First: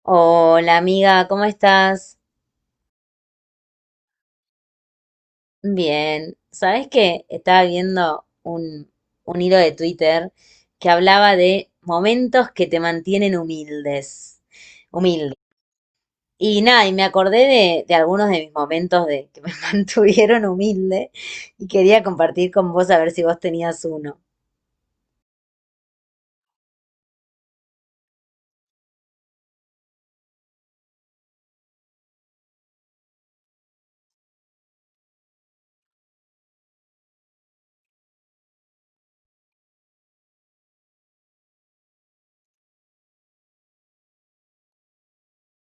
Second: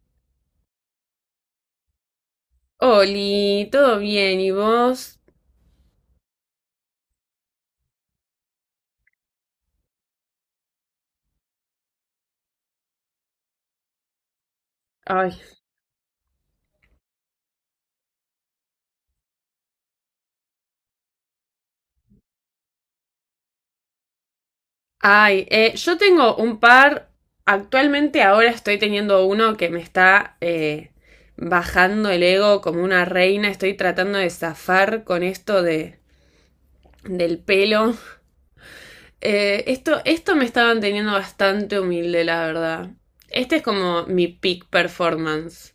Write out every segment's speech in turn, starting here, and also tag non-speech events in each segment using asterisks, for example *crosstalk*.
Hola amiga, ¿cómo estás? Oli, ¿todo bien? ¿Y vos? Bien. ¿Sabes qué? Estaba viendo un hilo de Twitter que hablaba de momentos que te mantienen humildes. Ay, Humilde. Y nada, y me acordé de algunos de mis momentos de que me *laughs* mantuvieron humilde y quería compartir con vos a ver si vos tenías uno. Yo tengo un par, actualmente ahora estoy teniendo uno que me está bajando el ego como una reina, estoy tratando de zafar con esto de, del pelo. Esto me estaba manteniendo bastante humilde, la verdad. Este es como mi peak performance.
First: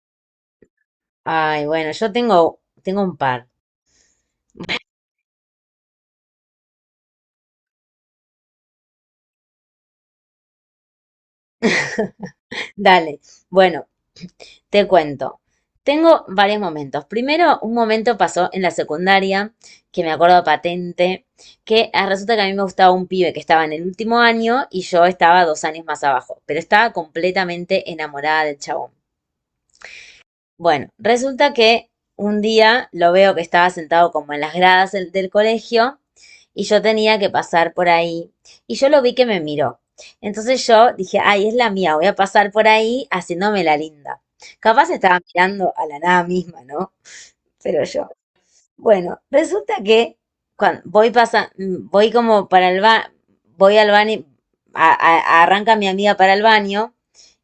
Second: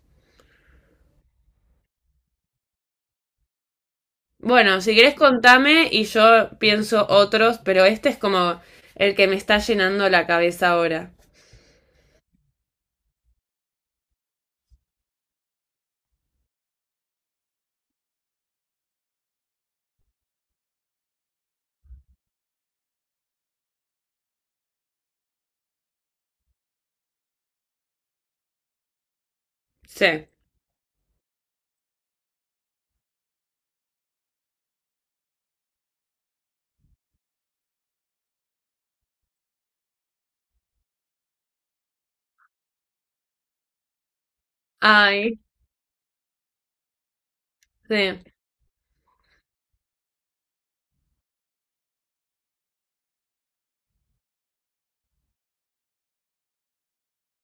Ay, bueno, yo tengo, tengo un par. Bueno, si querés contame y yo pienso otros, pero este es como el que me está llenando la cabeza ahora. Dale. Bueno, te cuento. Tengo varios momentos. Primero, un momento pasó en la secundaria, que me acuerdo patente, que resulta que a mí me gustaba un pibe que estaba en el último año y yo estaba dos años más abajo, pero estaba completamente enamorada del chabón. Sí. Bueno, resulta que un día lo veo que estaba sentado como en las gradas del colegio y yo tenía que pasar por ahí y yo lo vi que me miró. Entonces yo dije, ay, es la mía, voy a pasar por ahí haciéndome la linda. Capaz estaba Ay, mirando a la nada misma, ¿no? Pero sí, yo. Bueno, resulta que cuando voy pasa, voy como para el ba, voy al baño, arranca mi amiga para el baño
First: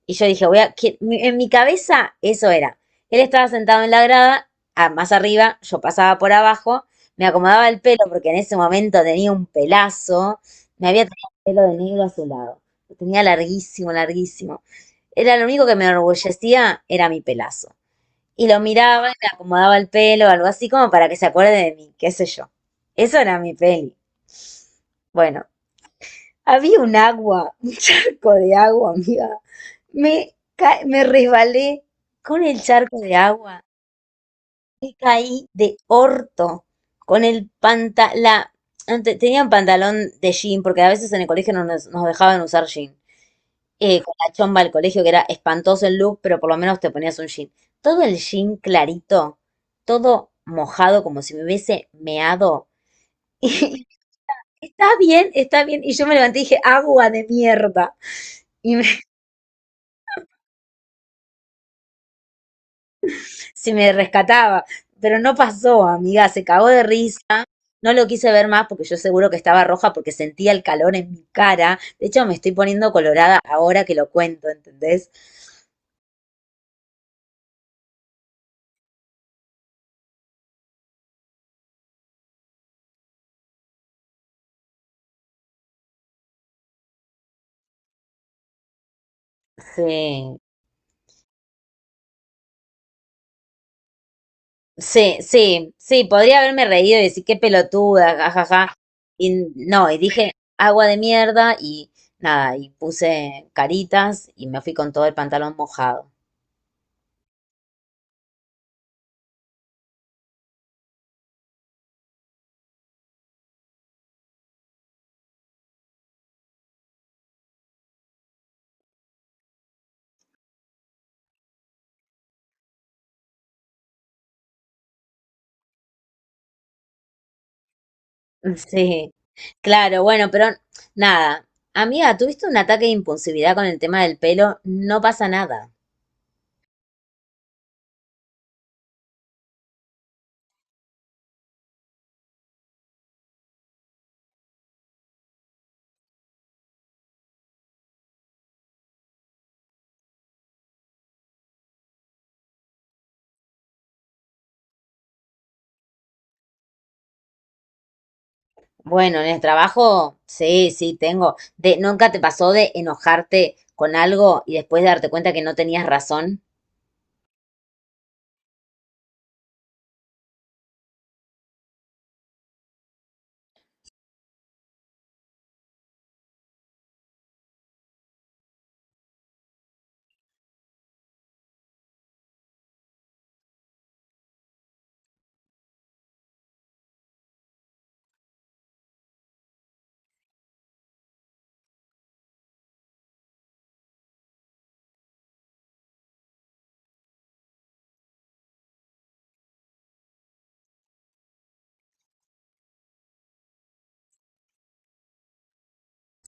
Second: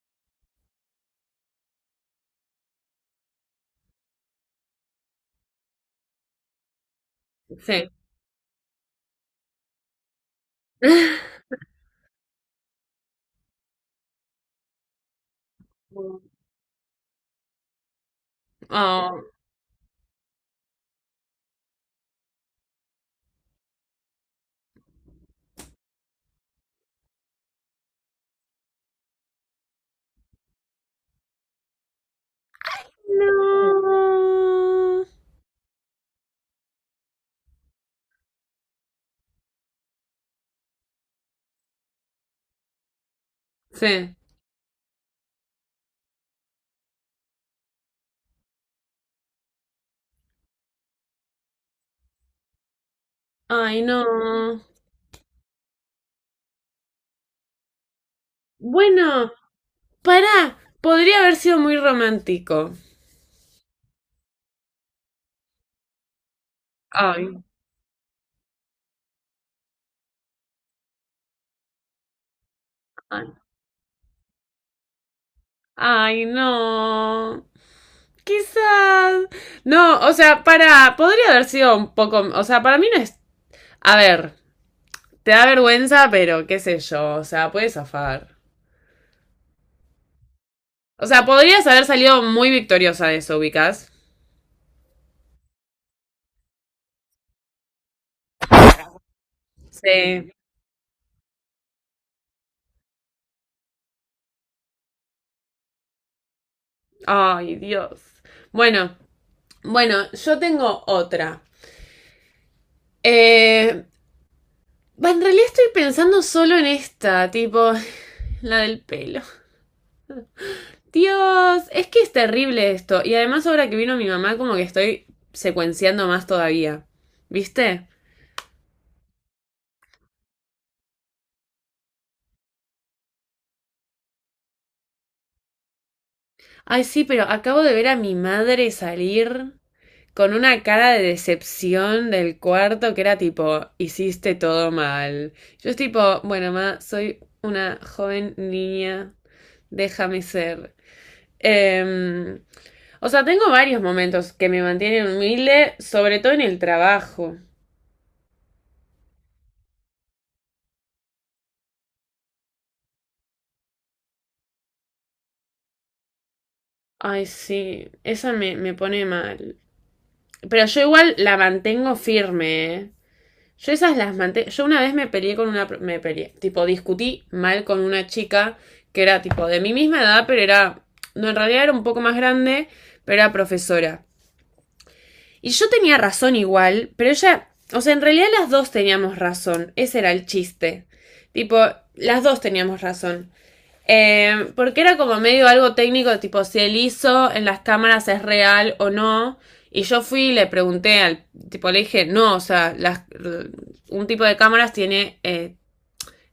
y yo dije, voy a, que- mi- en mi cabeza eso era. Él estaba sentado en la grada, más arriba, yo pasaba por abajo, me acomodaba el sí. pelo porque en ese momento tenía un pelazo, me había tenido *laughs* el pelo de negro azulado, lo tenía larguísimo, larguísimo. Era lo único que me enorgullecía, era mi pelazo. Y lo miraba y Oh, le acomodaba el pelo, algo así como para que se acuerde de mí, qué sé yo. Eso era mi peli. Bueno, había un agua, *laughs* un charco de agua, amiga. Me, me resbalé con el charco de agua y no. caí de orto con el pantalón. Tenía un pantalón de jean, porque a veces en el colegio no nos dejaban usar jean. Con Sí. la chomba del colegio, que era espantoso el look, pero por lo menos te ponías un jean. Todo el jean clarito, todo mojado, como si me hubiese meado. Ay, *laughs* no. Y está bien, está bien. Y yo me levanté y dije, agua de mierda. Y me- Bueno, pará. Podría haber sido muy romántico. *laughs* se me rescataba. Pero no pasó, amiga, se cagó de Ay, risa. No lo quise ver más porque yo seguro que estaba roja porque sentía el calor en mi cara. De hecho, me estoy poniendo ay, colorada ahora que lo cuento, ¿entendés? ay, no. Quizás. No, o sea, para. Podría haber sido un poco. O sea, para mí no es. A ver, te da vergüenza, pero qué sé yo. O sea, puedes zafar. Sí. O sea, podrías haber salido muy victoriosa de eso, ubicas. Sí, sí, sí, podría haberme reído y decir qué pelotuda, jajaja. Y no, y Sí. dije agua de mierda y nada, y puse caritas y me fui con todo el pantalón mojado. Ay, Dios. Bueno, bueno, yo tengo otra. Eh, en realidad estoy pensando solo en esta, tipo, *laughs* la del pelo. Dios, es que es terrible esto. Y además ahora que vino mi mamá, como que estoy secuenciando más todavía. ¿Viste? *laughs* Sí, claro, bueno, pero nada. Amiga, ¿tuviste un ataque de impulsividad con el tema del pelo? No pasa nada. Ay, sí, pero acabo de ver a mi madre salir con una cara de decepción del cuarto que era tipo, hiciste todo mal. Yo es tipo, bueno, ma, soy una joven niña, déjame ser. Em, o sea, tengo varios momentos que me mantienen humilde, sobre todo en el trabajo. Bueno, en el trabajo, sí, sí, tengo. De, ¿nunca te pasó de enojarte con algo y después darte cuenta que no tenías razón? Ay, sí, me pone mal. Pero yo igual la mantengo firme, ¿eh? Yo esas las manté. Yo una vez me peleé con una. Me peleé. Tipo, discutí mal con una chica que era tipo de mi misma edad, pero era. No, en realidad era un poco más grande, pero era profesora. Y yo tenía razón igual, pero ella. O sea, en realidad las dos teníamos razón. Ese era el chiste. Tipo, las dos teníamos razón. Porque era como medio algo técnico, tipo si el ISO en las cámaras es real o no. Y yo fui y le pregunté al tipo, le dije, no, o sea, las, un tipo de cámaras tiene,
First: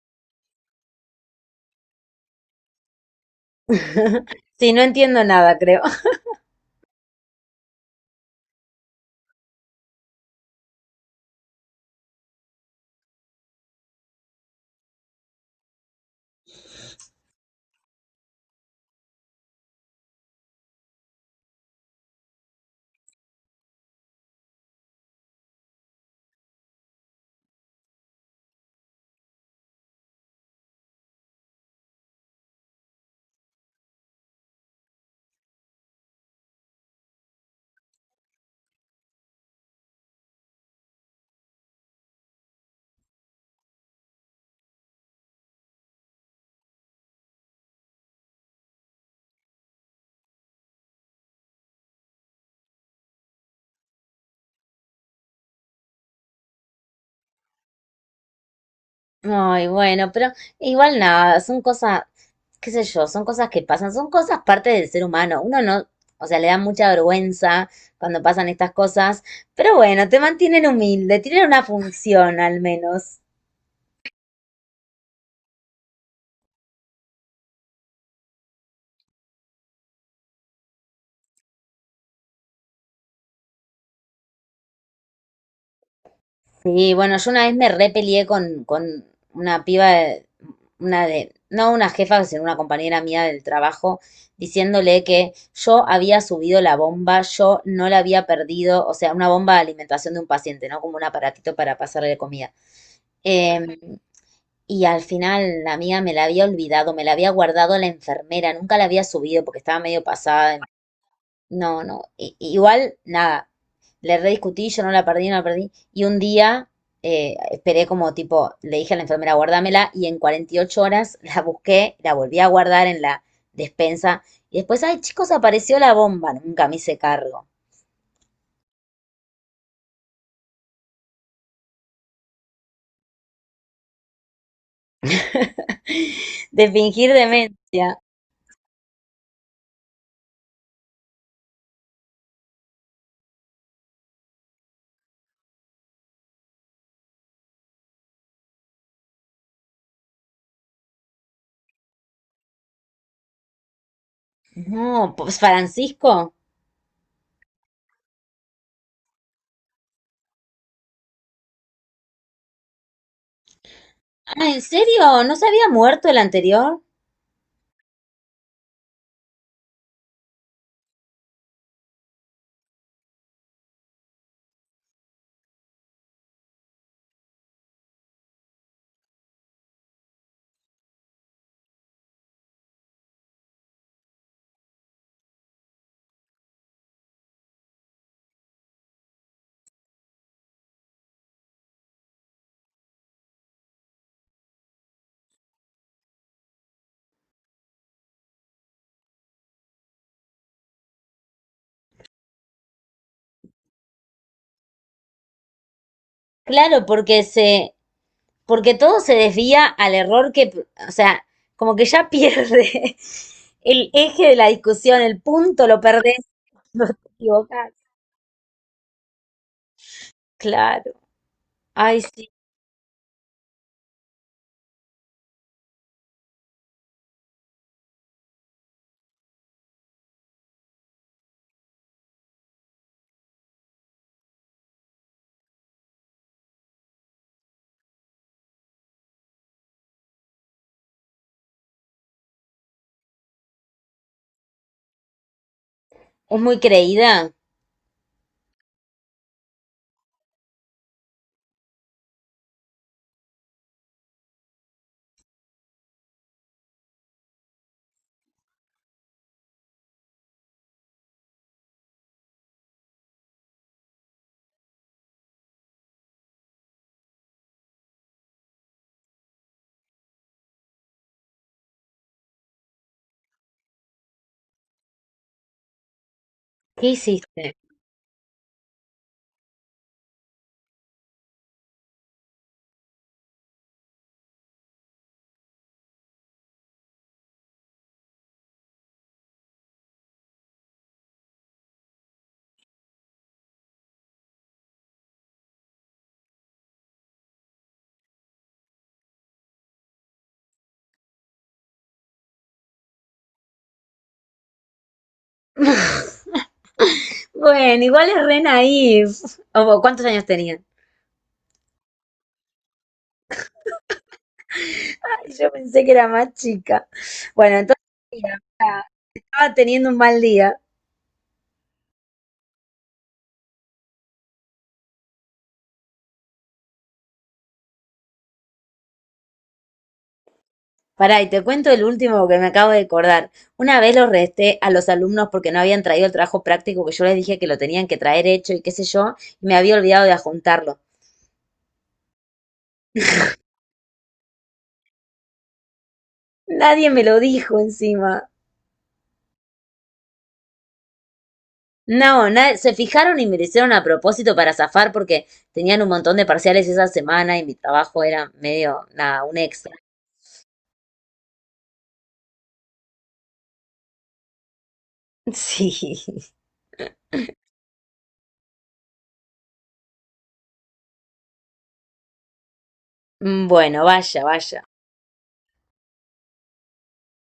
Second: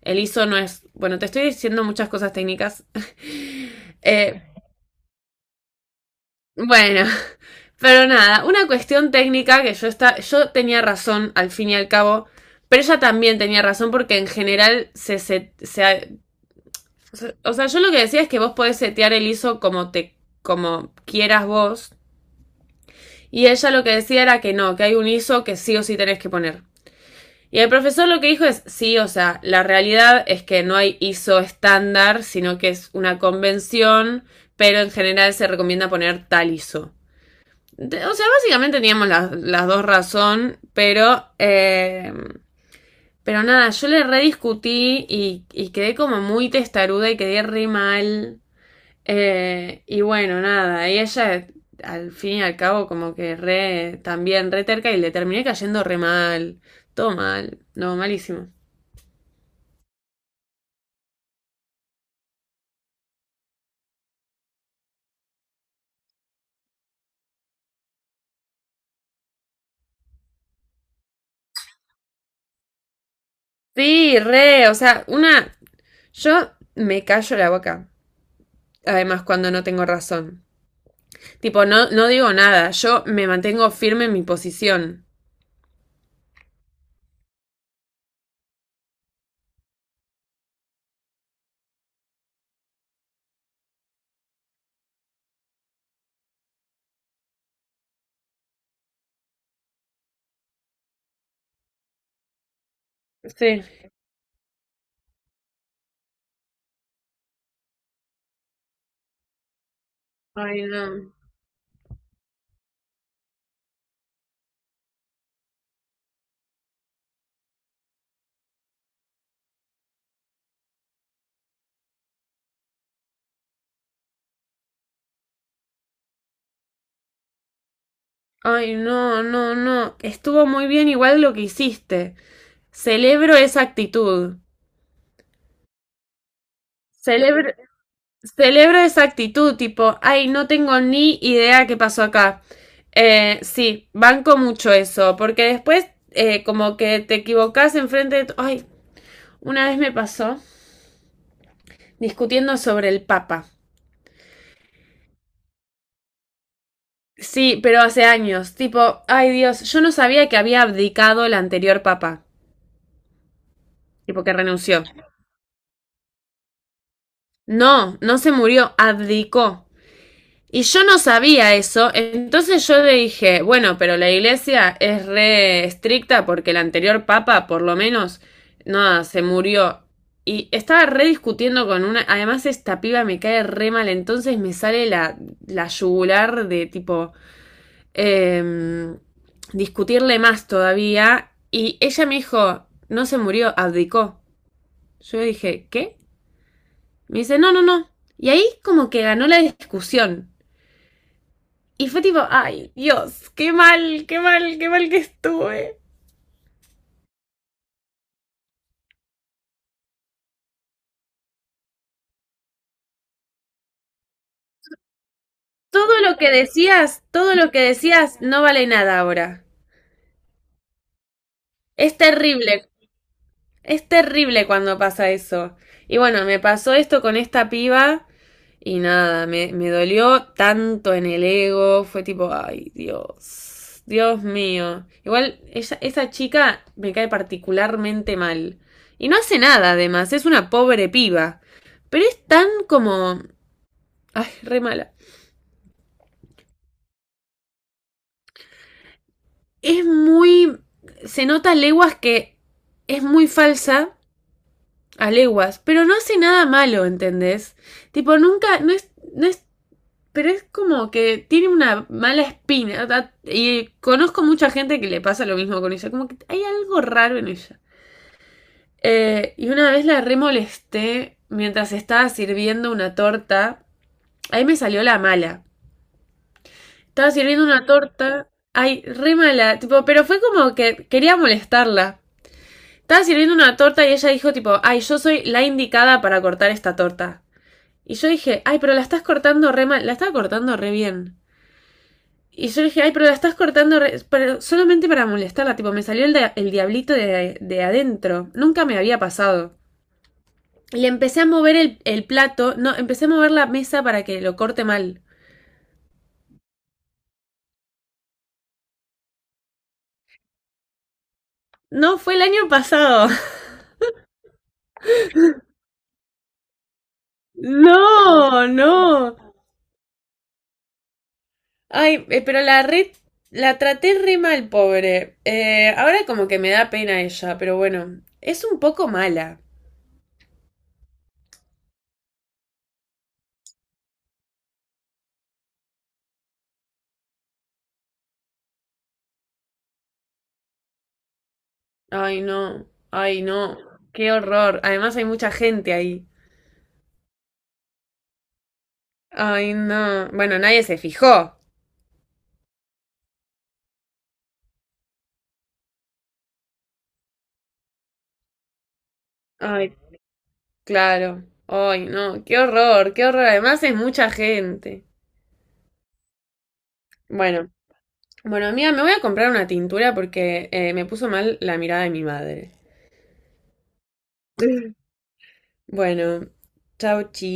el ISO no es, bueno, te estoy diciendo muchas cosas técnicas. Eh, Sí, no entiendo nada, creo. bueno, *laughs* pero nada, una cuestión técnica que yo, está, yo tenía razón al fin y al cabo, pero ella también tenía razón porque en general se O sea, yo lo que decía es que vos podés setear el ISO como te, como quieras vos. Y ella lo que decía era que no, que hay un ISO que sí o sí tenés que poner. Y el profesor lo que dijo es, sí, o sea, la realidad es que no hay ISO estándar, sino que es una convención, pero en general se recomienda poner tal ISO. O sea, básicamente teníamos las dos razón, pero nada, yo le rediscutí y quedé como muy testaruda y quedé re mal. Y bueno, nada, y ella al fin y al cabo como que re, también re terca y le terminé cayendo re mal, todo mal, no, malísimo. Ay, bueno, pero igual nada, son cosas, qué sé yo, son cosas que pasan, son cosas parte del ser humano. Uno no, o sea, le da mucha vergüenza cuando pasan estas cosas, pero bueno, te mantienen humilde, tienen una función al menos. Sí, re, o sea, una, yo me callo la boca, además cuando no tengo razón. Tipo, no, no digo nada, yo me mantengo firme en mi posición. Sí, bueno, yo una vez me repelié con una piba, de- una de, no una jefa, sino una compañera mía del trabajo, diciéndole que yo había subido la bomba, yo no la había perdido, o sea, una bomba de alimentación de un paciente, ¿no? Como un aparatito para pasarle comida. Sí. Eh, y al final la mía me la había olvidado, me la había guardado la enfermera, nunca la había subido porque estaba medio pasada. Ay, no. No, no. I- igual, nada. Le rediscutí, yo no la perdí, no la perdí. Y un día esperé como tipo, le dije a la enfermera, guárdamela, y en 48 horas *laughs* la busqué, la volví a guardar en la despensa. Y después, ay, chicos, apareció la bomba. Nunca me hice cargo. Ay, no, no, no. Estuvo muy bien igual lo que hiciste. Celebro esa actitud. De fingir Celebro, demencia. Celebro esa actitud, tipo, ay, no tengo ni idea qué pasó acá. Sí, banco mucho eso, porque después como que te equivocás enfrente de... Ay, una vez me pasó discutiendo sobre el Papa. No, pues Francisco. Sí, pero hace años, tipo, ay Dios, yo no sabía que había abdicado el anterior Papa, tipo que Ah, ¿en renunció. serio? ¿No se había muerto el anterior? No, no se murió, abdicó. Y yo no sabía eso, entonces yo le dije, bueno, pero la iglesia es re estricta porque el anterior papa, por lo menos, nada, se murió. Y estaba re discutiendo con una, además esta piba me cae re mal, entonces me sale la, la yugular de tipo, eh, discutirle más todavía. Y ella me dijo, no se murió, abdicó. Yo dije, ¿qué? Me dice, no, no, no. Y ahí como que ganó la discusión. Y fue tipo, ay, Dios, qué mal, qué mal, qué mal que estuve. Claro, porque se, porque todo se desvía al error que, o sea, como que ya pierde *laughs* el eje de la discusión, el punto lo Todo lo perdés, que *laughs* no te decías, todo lo que equivocás. decías no vale nada ahora. Claro. Es Ay, sí. terrible, es terrible cuando pasa eso. Y bueno, me pasó esto con esta piba y nada, me dolió tanto en el ego, fue tipo, ay, Dios, Dios mío. Igual ella, esa chica me cae particularmente mal. Y no hace nada, además, es una pobre piba. Pero es tan como Ay, re mala. Es muy creída. Es muy. Se nota a leguas que es muy falsa a leguas, pero no hace nada malo, ¿entendés? Tipo, nunca. No es. No es pero es como que tiene una mala espina. Y conozco mucha gente que le pasa lo mismo con ella. Como que hay algo raro en ella. Y una vez la remolesté mientras estaba sirviendo una torta. Ahí me salió la mala. ¿Qué Estaba sirviendo hiciste? una torta. Ay, re mala. Tipo, pero fue como que quería molestarla. Estaba sirviendo una torta y ella dijo tipo, ay, yo soy la indicada para cortar esta torta. Y yo dije, ay, pero la estás cortando re mal, la estaba cortando re bien. Y yo dije, ay, pero la estás cortando re- pero solamente para molestarla, tipo, me salió el diablito de adentro. Nunca me había pasado. Le empecé a mover el plato, no, empecé a mover la mesa para que lo corte mal. *laughs* Bueno, igual es re naif. O, ¿cuántos años tenía? No, fue el año pasado. *laughs* Ay, yo pensé que era más chica. Bueno, entonces, mira, No, no. estaba teniendo un mal día. Ay, pero la traté re mal, pobre. Ahora como que me da pena ella, pero bueno, es un poco mala. Pará, y te cuento el último que me acabo de acordar. Una vez los resté a los alumnos porque no habían traído el trabajo práctico que yo les dije que lo tenían que traer hecho y qué sé yo, y me había olvidado de adjuntarlo. Ay, no, qué horror. Además hay mucha gente ahí. Nadie me lo dijo encima. Ay, no. Bueno, nadie se fijó. No, na- se fijaron y me lo hicieron a propósito para zafar porque tenían un montón de parciales esa semana y mi trabajo era medio, nada, un extra. Ay, claro. Ay, no, qué horror, qué horror. Además es mucha gente. *laughs* Sí. Bueno, bueno, amiga, me voy a comprar una tintura porque me puso mal la mirada de mi madre. Bueno, vaya, vaya. *laughs* Bueno, chau, chi.